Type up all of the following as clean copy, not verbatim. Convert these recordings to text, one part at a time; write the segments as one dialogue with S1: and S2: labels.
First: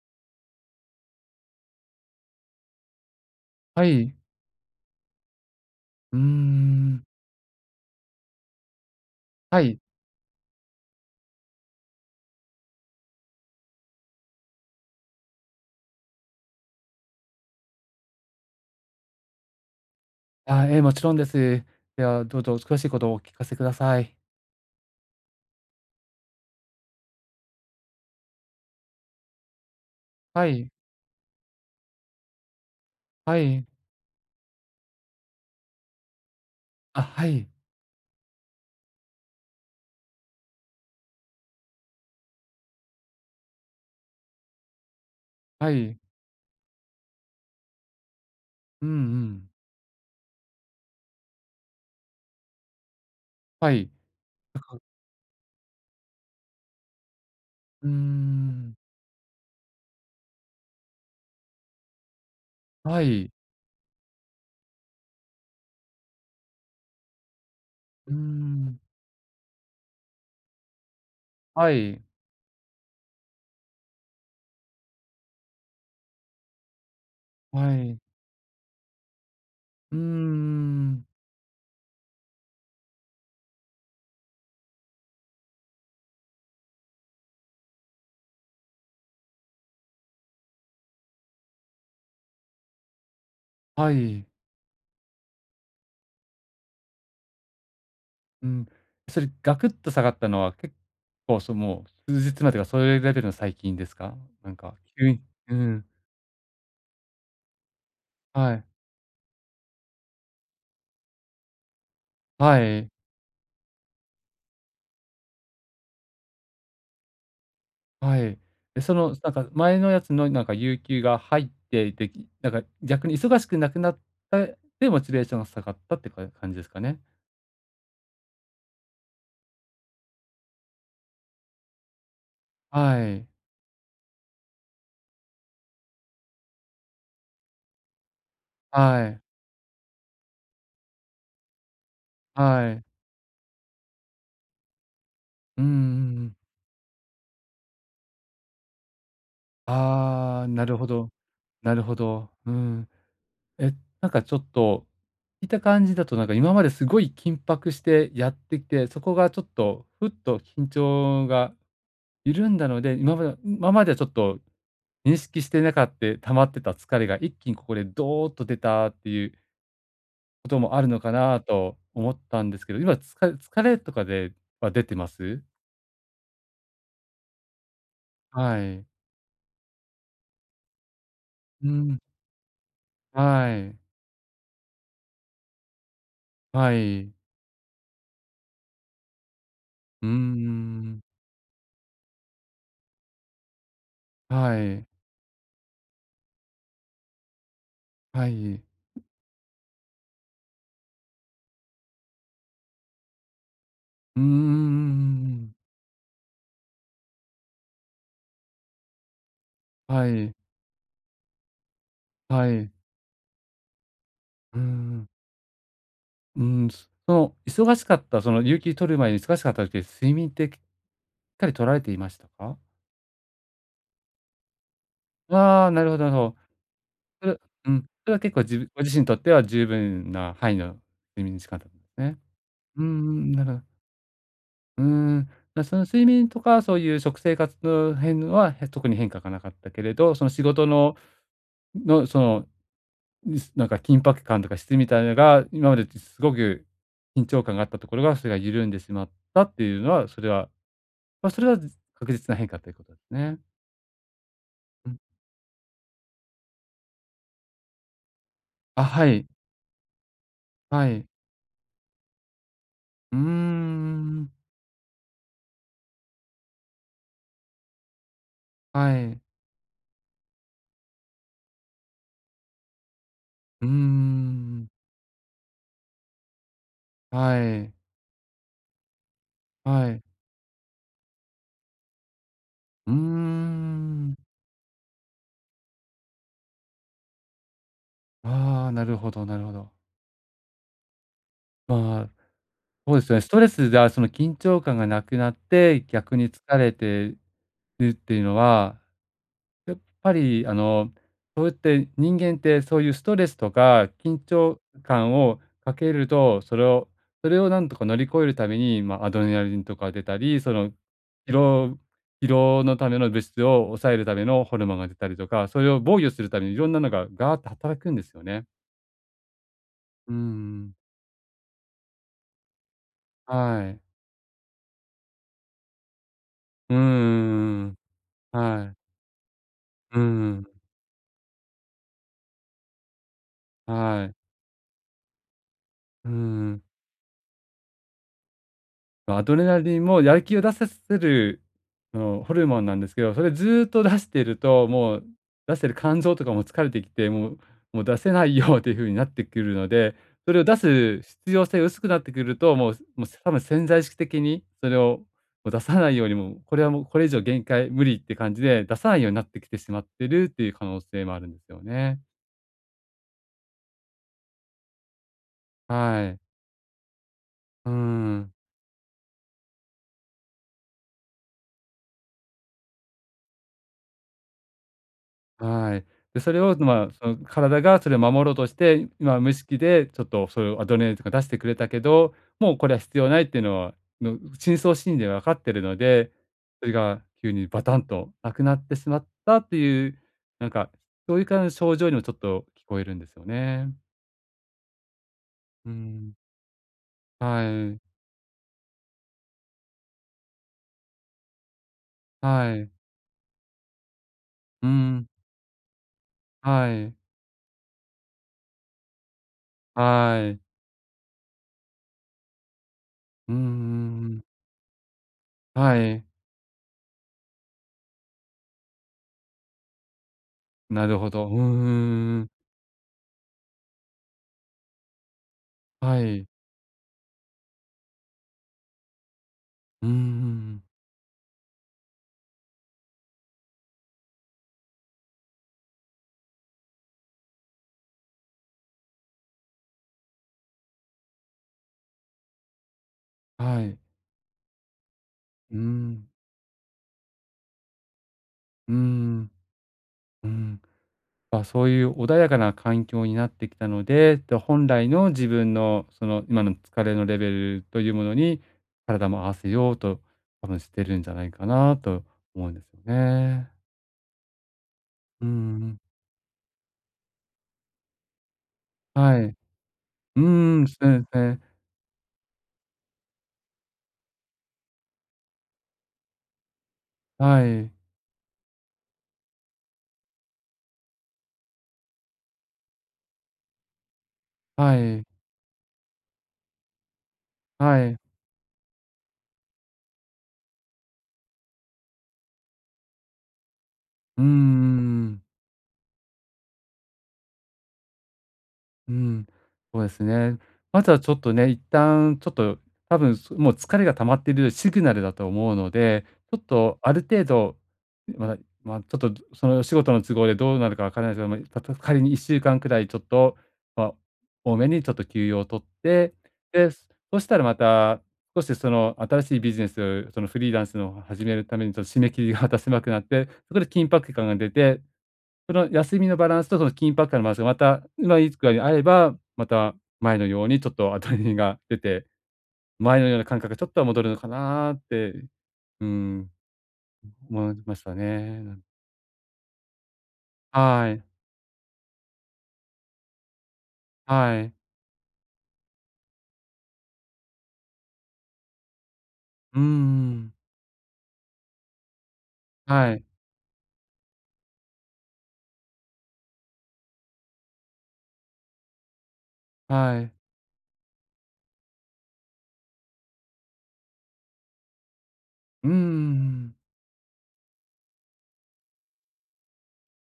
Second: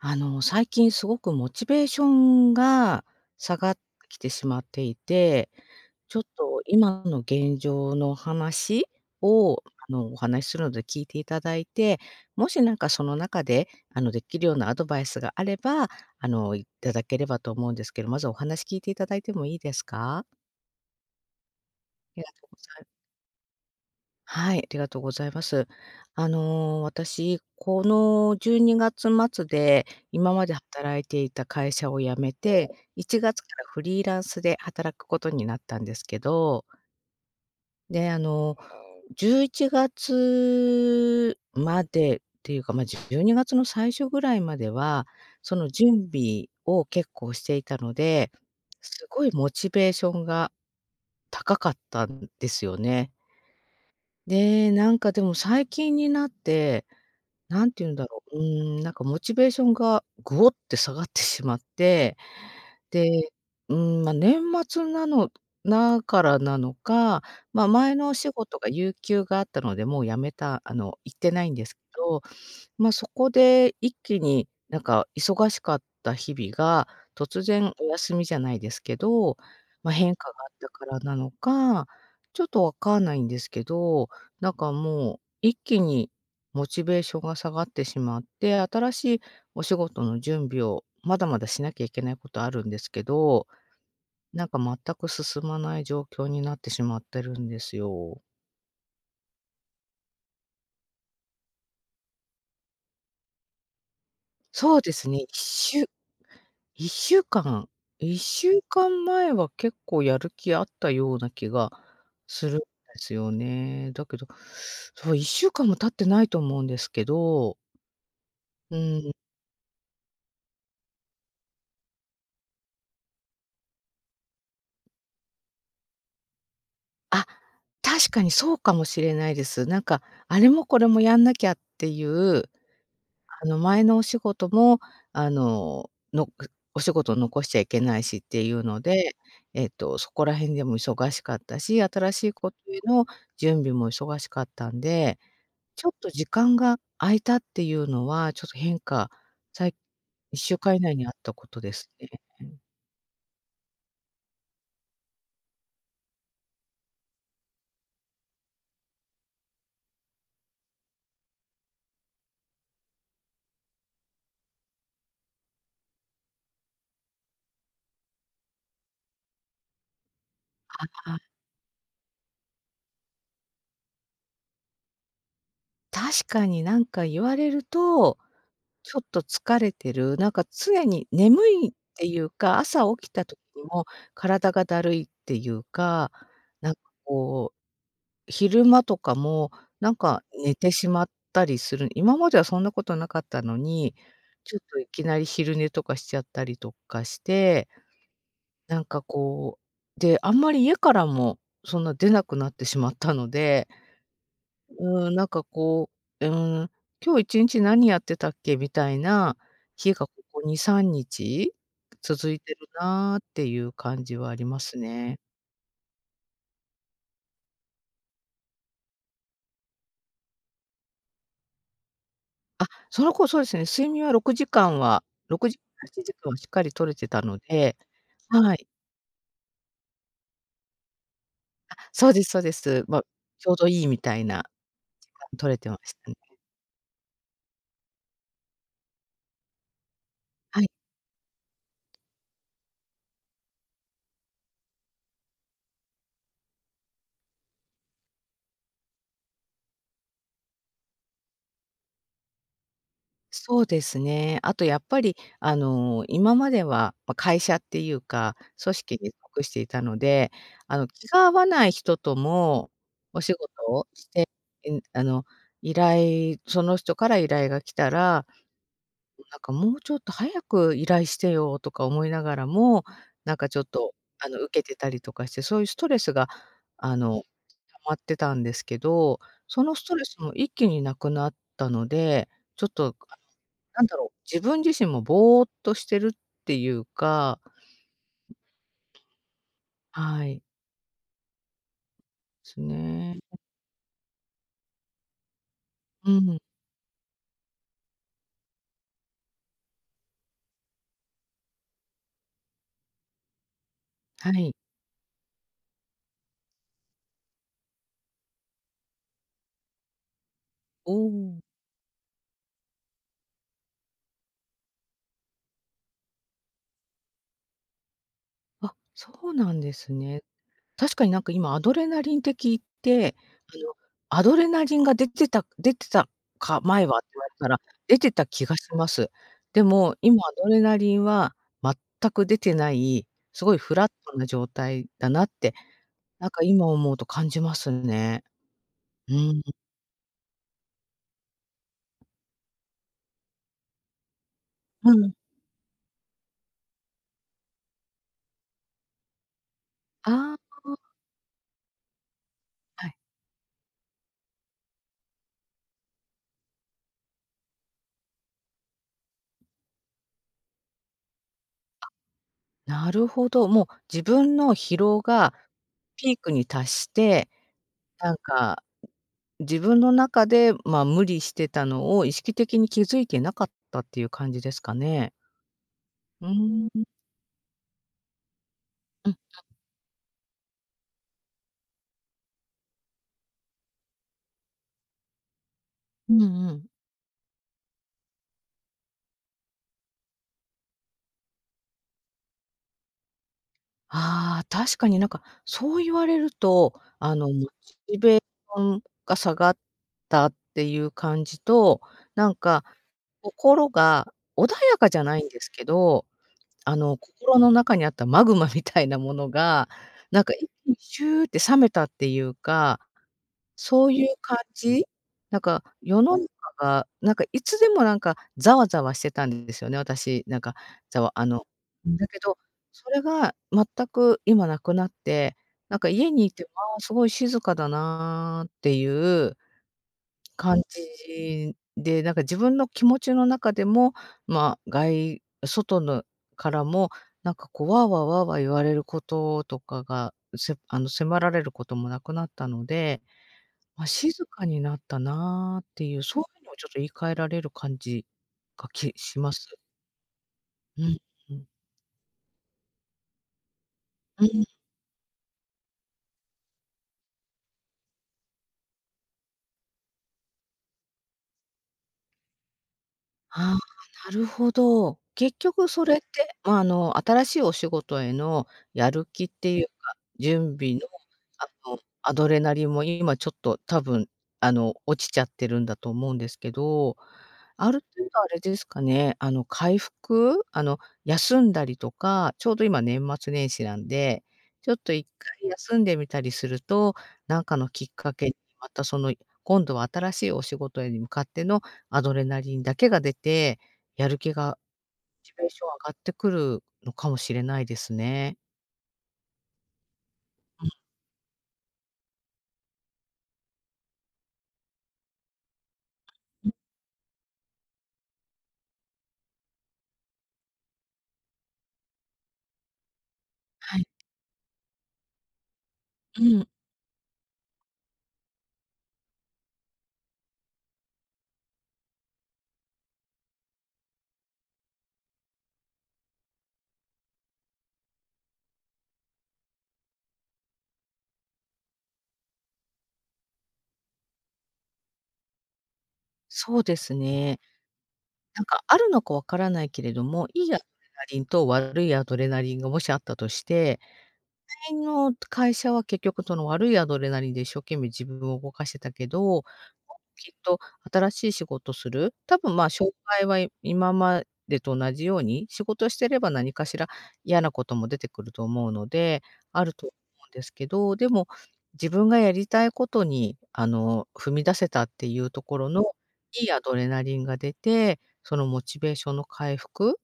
S1: 最近すごくモチベーションが下がって
S2: はい。
S1: きてしまっていて、
S2: う
S1: ち
S2: ー
S1: ょっと今
S2: ん。
S1: の現状の話
S2: は
S1: を、
S2: い。
S1: お話しするので聞いていただいて、もしなんかその中で、できるようなアドバイスがあれば、いただければと思うんですけど、まずお話聞いていただいてもいいですか？
S2: あ、ええ、もちろんです。で
S1: あり
S2: は、
S1: が
S2: どう
S1: とう
S2: ぞ
S1: ござ
S2: 詳
S1: いま
S2: しい
S1: す。
S2: ことをお聞かせください。
S1: はい、ありがとうございます。私、この12月末で今ま
S2: は
S1: で
S2: い。
S1: 働いていた会社を辞めて、1
S2: は
S1: 月から
S2: い。
S1: フリーランスで働くことになったんですけど、
S2: あ、はい。
S1: で、11月までっていうか、まあ、12月の最初ぐらいまでは、その
S2: はい。
S1: 準備を結構していたので、
S2: うんう
S1: すごいモ
S2: ん。
S1: チベーションが高かったんですよね。
S2: はい。
S1: でなんかでも最近になって、何て
S2: うー
S1: 言うんだろう、
S2: ん。
S1: なんかモチベーションがぐおって下がってしまって、
S2: は
S1: で、
S2: い。
S1: ま、年末なのなからなのか、ま、前の
S2: う
S1: お
S2: ー
S1: 仕事が
S2: ん。
S1: 有給があったので、もう辞めた行ってないんで
S2: は
S1: すけ
S2: い。
S1: ど、ま、そこで一気になんか忙しかった日々が、突然
S2: は
S1: お
S2: い。
S1: 休みじゃないですけど、ま、
S2: うー
S1: 変化があったから
S2: ん。
S1: なのか、ちょっとわかんないんですけど、なんかもう一気にモチベーションが下がってしまって、新しお仕事の準備をまだまだしなきゃいけないことあるんですけど、
S2: はい。
S1: なんか全く進まない状況になってしまってるんですよ。
S2: うん。それガクッと下がったのは、結構、もう数日までか、そういうレベルの最近ですか？なんか、
S1: そうです
S2: 急
S1: ね、
S2: に。うん。
S1: 1週間1
S2: は
S1: 週
S2: い。
S1: 間前は結構やる気あったような気がする
S2: は
S1: んで
S2: い。
S1: すよね。だけど、そう、1週間も経ってないと思うんですけど、
S2: はい。
S1: う
S2: で、そ
S1: ーん、
S2: の、なんか前のやつのなんか有給が入っていて、なんか逆に忙しくなくなった。で、モチベーションが下がったってか感じですかね。
S1: あ、確かにそうかもしれないです。なんか、あれもこれもやんなきゃっていう
S2: はい。
S1: 前のお仕事も、あの、のお仕事を残しちゃいけないしっていうの
S2: は
S1: で、
S2: い。
S1: そこら辺でも忙しかったし、新しいこと
S2: は
S1: へ
S2: い。
S1: の準備も忙しかったんで、
S2: うんうんう
S1: ちょっと時
S2: ん。
S1: 間が空いたっていうのは、ちょっと変化、さい
S2: ああ、
S1: 1週
S2: なる
S1: 間以
S2: ほ
S1: 内に
S2: ど。
S1: あったことで
S2: なる
S1: す
S2: ほ
S1: ね。
S2: ど。うん。え、なんかちょっと、聞いた感じだとなんか今まですごい緊迫してやってきて、そこがちょっとふっと緊張が緩んだので、今まではちょっと認識してなかって溜まってた疲れが一気にここでドーッと出たっていうこともあるのか
S1: あ、
S2: なと思ったんですけど、今疲れとかでは出てます？
S1: 確かになんか言われると
S2: はい。
S1: ちょっと疲れてる、なんか常に眠い
S2: う
S1: っ
S2: ん。
S1: ていうか、朝起きた時
S2: は
S1: に
S2: い。
S1: も体がだるいっていうか、な
S2: は
S1: んか
S2: い。
S1: こう、昼間とかもなん
S2: うー
S1: か寝てし
S2: ん。
S1: まったりする、今まではそんなことなかったのに、ちょ
S2: は
S1: っと
S2: い。
S1: いきなり昼寝とかしちゃったりとかして、
S2: はい。
S1: なんかこう、で、あんまり家からもそんな出なくなってしまったので、
S2: うんん
S1: うん、なんか
S2: ん。
S1: こう、ん、今日1日何やってたっけみたいな日が
S2: は
S1: こ
S2: い。
S1: こ2、3日続い
S2: は
S1: てる
S2: い。
S1: なっていう感じはあり
S2: う
S1: ま
S2: ー
S1: す
S2: ん。
S1: ね。
S2: うーん、その忙しかった、その有給取る前に忙しかった時って睡眠ってきっかり取られていましたか？
S1: あ、その頃そうですね、睡眠は6時間は、6時
S2: ああ、な
S1: 間、
S2: るほどな
S1: 時
S2: るほ
S1: 間は
S2: ど。
S1: しっかり取れてた
S2: そ
S1: の
S2: れう
S1: で。
S2: ん、それは結構
S1: は
S2: じ
S1: い。
S2: ぶご自身にとっては十分な範囲の睡眠時間だっ
S1: あ、
S2: たんです
S1: そう
S2: ね。
S1: ですそうで
S2: う
S1: す。
S2: ん
S1: ま、
S2: うん、なる
S1: ちょう
S2: ほど。
S1: どいいみたいな、
S2: うーん、
S1: 取れて
S2: そ
S1: ま
S2: の
S1: し
S2: 睡
S1: たね。
S2: 眠とかそういう食生活の辺は、特に変化がなかったけれど、その仕
S1: はい。
S2: 事のその、なんか緊迫感とか質みたいなのが、今までってすごく緊張感があったところが、それが緩んでしまったっていうのは、それは、ず確実な変化ということですね。
S1: そうですね。あとやっ
S2: うん。
S1: ぱり、今までは、ま、会社っていうか、組
S2: あ、
S1: 織
S2: は
S1: に
S2: い、
S1: 属していたので、
S2: は
S1: 気
S2: い。
S1: が合わない人とも
S2: うー
S1: お仕事をして、
S2: ん、
S1: えんあの、その人から依頼が来たら、
S2: はい。
S1: なんかもうちょっと早く依頼してよとか思いながらも、なんかちょっ
S2: うー
S1: と、受け
S2: ん、
S1: てたりとかして、そういうストレスが、
S2: はい。
S1: 溜まってたんですけど、そのス
S2: は
S1: ト
S2: い。
S1: レスも一気になくなったので、ちょっ
S2: うー
S1: となんだろう、
S2: ん。
S1: 自分自身もぼーっとしてるっていうか、
S2: ああ、なるほどなるほど。
S1: はい、
S2: まあ、
S1: す
S2: そうですよ
S1: ね。
S2: ね。ストレスがその緊張感がなくなって、
S1: う
S2: 逆に
S1: ん、
S2: 疲れてるっていうのは、やっぱりあの、そうやって人間ってそういうストレスとか緊
S1: はい。
S2: 張感をかけると、それをなんとか乗り越えるために、まあ、アドレナリンとか出たり、その疲
S1: おお。
S2: 労疲労のための物質を抑えるためのホルモンが出たりとか、それを防御するためにいろんなのがガーッと働くんですよね。
S1: あ、そうなんです
S2: う
S1: ね。
S2: ん。
S1: 確かになんか今アドレナリンって聞いて、あ
S2: は
S1: の、
S2: い。
S1: アドレナリンが出てた出てたか
S2: う
S1: 前はって言われたら、
S2: ん。
S1: 出てた気が
S2: は
S1: しま
S2: い。
S1: す。でも、
S2: う
S1: 今ア
S2: ん。
S1: ドレナリンは全く出てない、すごいフラッ
S2: はい。
S1: トな状態だなって、
S2: う
S1: なんか
S2: ん。
S1: 今思うと感じますね。う
S2: ま、アド
S1: ん。
S2: レナリンもやる気を出させる、あの、ホルモンなんですけど、それずっと出してると、
S1: う
S2: もう
S1: ん。
S2: 出してる肝臓とかも疲れてきて、もう出せないよっていう風になってくるので、そ
S1: ああ、
S2: れを出す必要性薄くなってくると、もう
S1: はい。
S2: もう多分潜在意識的にそれをもう出さないように、もうこれはもうこれ以上限界無理って感じで、出さないようになってきてしまってるっていう可能性もあるんですよね。
S1: なるほど、もう自分の疲労が
S2: は
S1: ピー
S2: い。
S1: クに達して、
S2: うー
S1: なん
S2: ん、
S1: か自分の中で、まあ、無理してたのを意識的に気づいてなかったっていう感じですかね。
S2: はい。で、
S1: うー
S2: それを、
S1: ん、
S2: まあ、その体がそれを守ろうとして、
S1: うん、
S2: 今無意識でちょっとそういうアドレナリンとか出してくれたけど、もうこれは必要ないっていうのは、深層心理で分かってるので、
S1: うんうん。
S2: それが急にバタンとなくなってしまったっていう、なんか、そういう感じの症状にもちょっと聞こえるんですよね。
S1: ああ、確かになんか
S2: う
S1: そう言わ
S2: ん。
S1: れると、
S2: は
S1: モ
S2: い。
S1: チベーションが下がったっていう感じと、な
S2: は
S1: んか
S2: い。
S1: 心が穏
S2: う
S1: やかじゃ
S2: ん。
S1: ないんですけど、
S2: はい。
S1: 心の中にあったマグマみたいなものが、なん
S2: は
S1: か
S2: い。
S1: 一気にシューって冷めたっていうか、
S2: うんう
S1: そうい
S2: ん
S1: う
S2: うん。
S1: 感じ？なんか
S2: は
S1: 世
S2: い。
S1: の中が、なんかいつでもなんかざわざわしてたんですよね、私。なんか、
S2: なる
S1: ざ
S2: ほ
S1: わあ
S2: ど。うんうん
S1: の、
S2: う
S1: だけ
S2: んうん。
S1: ど、それが全く今なくなって、なんか
S2: は
S1: 家に
S2: い。
S1: いても、ああ、すごい静かだなっていう
S2: うんうんう
S1: 感
S2: ん。
S1: じで、なんか自分の気持ちの中でも、まあ、外のからも、なんかこう、わあわーわーわー言われることとかが、せあの、迫られることもなくなったので、
S2: はい。
S1: まあ、静かになった
S2: うー
S1: なっていう、
S2: ん、
S1: そういうのをちょっと言い換えられる感じが、
S2: うー
S1: きし
S2: ん、
S1: ます。
S2: うーん。
S1: うん、う
S2: まあ、
S1: ん。
S2: そういう穏やかな環境になってきたので、
S1: うん。
S2: 本来の自分のその今の疲れのレベルというものに、体も合わせようと多分してるんじゃないかなと思うんですよね。
S1: ああ、なるほど。
S2: うー
S1: 結局
S2: ん、
S1: それって、まあ、新しいお仕事へのやる
S2: は
S1: 気
S2: い。
S1: っ
S2: う
S1: ていうか、準
S2: ーん、
S1: 備
S2: そ
S1: の、
S2: うですね。
S1: アドレナリンも今ちょっと多分、落ちちゃってるんだと思うんですけど、
S2: はい、
S1: ある程度あれですかね、あの、回復あの、休んだりとか、ちょうど今年末年始なんで、ちょ
S2: は
S1: っと一
S2: い、
S1: 回休んでみたりすると、なんかのき
S2: は
S1: っ
S2: い。
S1: かけにまたその、今度は新しいお仕事へに向かってのアドレナリンだけが出て、やる
S2: うーう
S1: 気がモ
S2: ん。
S1: チベーション上がってくるのかもしれないですね。
S2: うん、そうですね。ま
S1: う
S2: ずはちょっとね、一旦ちょっと多分もう疲れが溜まっているシグナルだと思うので、ちょっ
S1: んうん、
S2: とある程度、まだ、まあ、ちょっとその仕事の都合でどうなるかわからないですけども、仮に1週間くらいちょっと、
S1: は
S2: ま
S1: い。
S2: あ、多めにちょっと休養を取って、
S1: うん、
S2: で、そしたらまた少しその新しいビジネス、そのフリーランスのを始めるためにちょっと締め切りがまた狭くなって、そこで緊迫感が出て、その休みのバランスとその緊迫感のバランスがまたうまい具合に合えば、また前のようにちょっとアドレナリンが出て、前のような感覚がちょっとは戻るのかなって、うん、
S1: そうですね。
S2: 思いました
S1: なん
S2: ね。
S1: かあるのかわからないけれども、いいアドレ
S2: はい、
S1: ナリンと悪いアドレナリンがもしあったとして、
S2: はい。
S1: 前の会社は結局その悪いアドレナリンで一生懸命自分を動かしてたけど、
S2: う
S1: き
S2: ん、
S1: っと新しい仕事する、多分まあ紹
S2: はい、
S1: 介は今までと同じように、仕事してれば何かしら嫌なことも出てくると思うので、あると思
S2: はい。
S1: うんですけど、でも自分がやりたいことに踏み出せたっていうとこ
S2: う
S1: ろのいい
S2: ん、
S1: アドレナリンが出て、そのモチベーションの回復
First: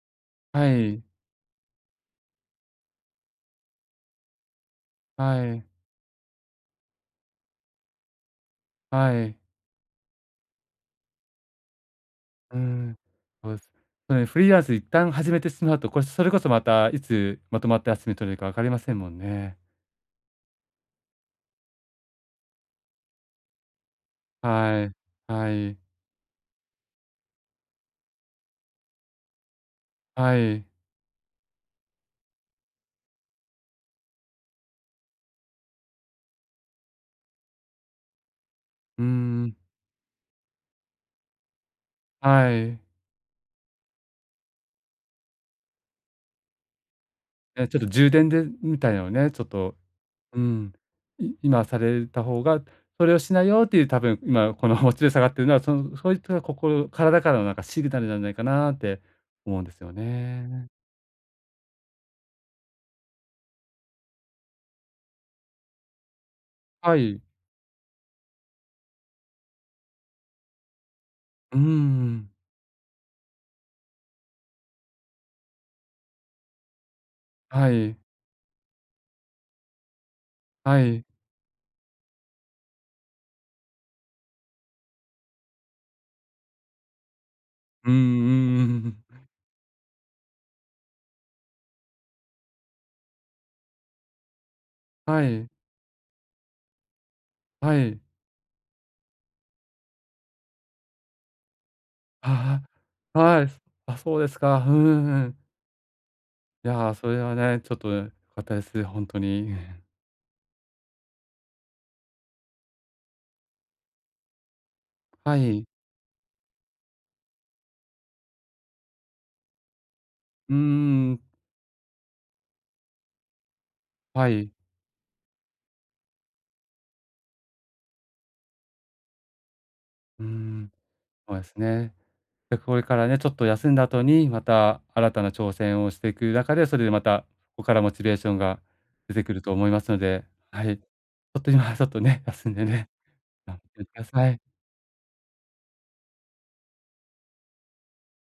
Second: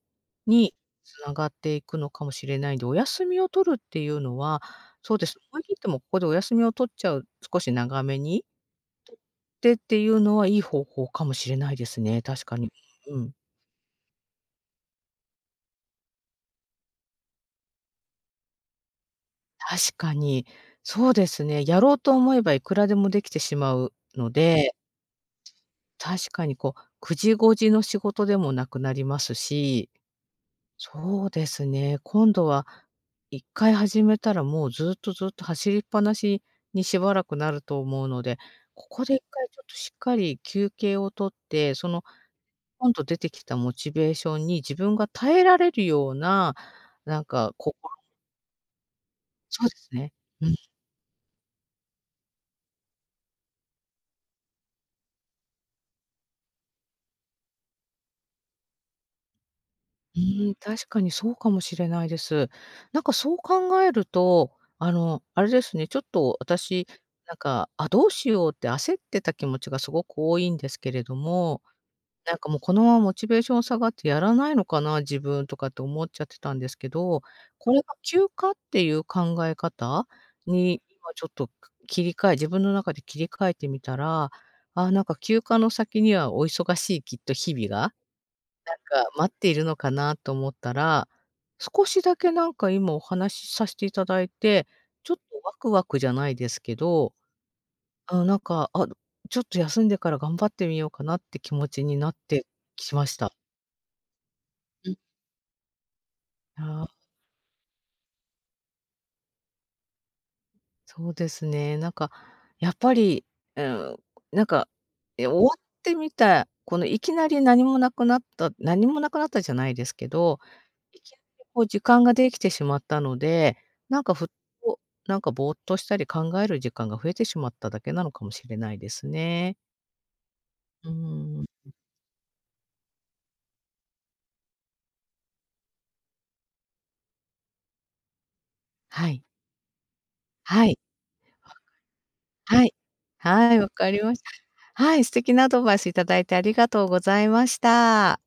S2: は
S1: に
S2: い、
S1: つながっていくのかもしれないんで、お休みを取るっていうのは、そうです、
S2: は
S1: 思い
S2: い、
S1: 切ってもここでお休みを取っちゃう、少し長めに
S2: はい。
S1: でっていうのはいい方法かもしれないですね、確か
S2: う
S1: に。
S2: ん、
S1: うん。
S2: そうです。それフリーランス一旦始めてしまうと、それこそまたいつまとまった休み取れるか分かりませんもんね。
S1: 確かに。そうですね、やろうと思えばいくらでもできてしまうので、
S2: はい、はい、
S1: 確かにこう9時5時の仕事でもなくなりますし、
S2: はい。
S1: そうですね。今度は一回始めたら、もうずっとずっと走りっぱなしにしばらくなると思うので、こ
S2: う
S1: こ
S2: ー
S1: で一回
S2: ん。
S1: ちょっとしっかり休憩を取って、その
S2: はい。
S1: 今度出てきたモチベーションに自分が耐えられるような、なんかこ
S2: ちょっと充電でみたいなのをね、ちょっ
S1: そう
S2: と、
S1: ですね。
S2: う
S1: うん、う
S2: ん、今された方が、それをしないよっていう多分今このモチベ下がってるのは、そういった心体からのなんかシグナルなんじゃないかなって思うんですよ
S1: ん、
S2: ね。
S1: 確かにそうかもしれないです。なんかそう考えると、あれですね、ちょっと私、
S2: はい。
S1: なんか、あ、どうしようって焦ってた気持ちがすごく多いんですけれど
S2: う
S1: も、
S2: ん。
S1: なんかもうこのままモチベーション下がってやらないのかな、自分とかって思っちゃってたんですけど、
S2: は
S1: これが
S2: い。
S1: 休暇っていう考え方
S2: は
S1: に
S2: い。
S1: 今ちょっと切り替え自分の中で切り替えてみたら、あ、なんか休暇の先にはお忙しいきっと日々
S2: う
S1: が、
S2: ん
S1: な
S2: うんうん。
S1: んか待っているのかなと思ったら、少しだけなんか今お話しさせていただいて、ちょっと
S2: はい。
S1: ワクワクじゃないですけど、
S2: はい。
S1: あ、なんか、あ、ちょっと休んでから頑張ってみようかなって気持ちになって
S2: あ
S1: きまし
S2: あ、
S1: た。
S2: はい。あ、そうですか。うん
S1: うん。
S2: うんうん。い
S1: あ
S2: や、
S1: あ、
S2: それはね、ちょっと良かったです、ほんとに。
S1: そうですね。なんか、やっぱり、うん、なんか、
S2: は
S1: 終わっ
S2: い。
S1: てみた、このいきなり何もなくなったじゃないですけど、
S2: うー
S1: いきな
S2: ん、
S1: りこう時間ができてしまったので、なんかふっ
S2: はい。
S1: と、なんかぼーっとしたり考える時間が増えてしまっただけなのかもしれないですね。
S2: うーん。
S1: うー
S2: そうです
S1: ん。
S2: ね。で、これからね、ちょっと休んだ後に、また新たな挑戦をしていく中で、それでまた、ここからモチベーションが
S1: は
S2: 出
S1: い。
S2: てくると思いますので、は
S1: はい。
S2: い。ちょっと今ちょっとね、休ん
S1: は
S2: で
S1: い。
S2: ね、
S1: は
S2: 頑
S1: い、わ
S2: 張ってく
S1: かり
S2: だ
S1: まし
S2: さい。
S1: た。はい、素敵なアドバイスいただいてありがとうございました。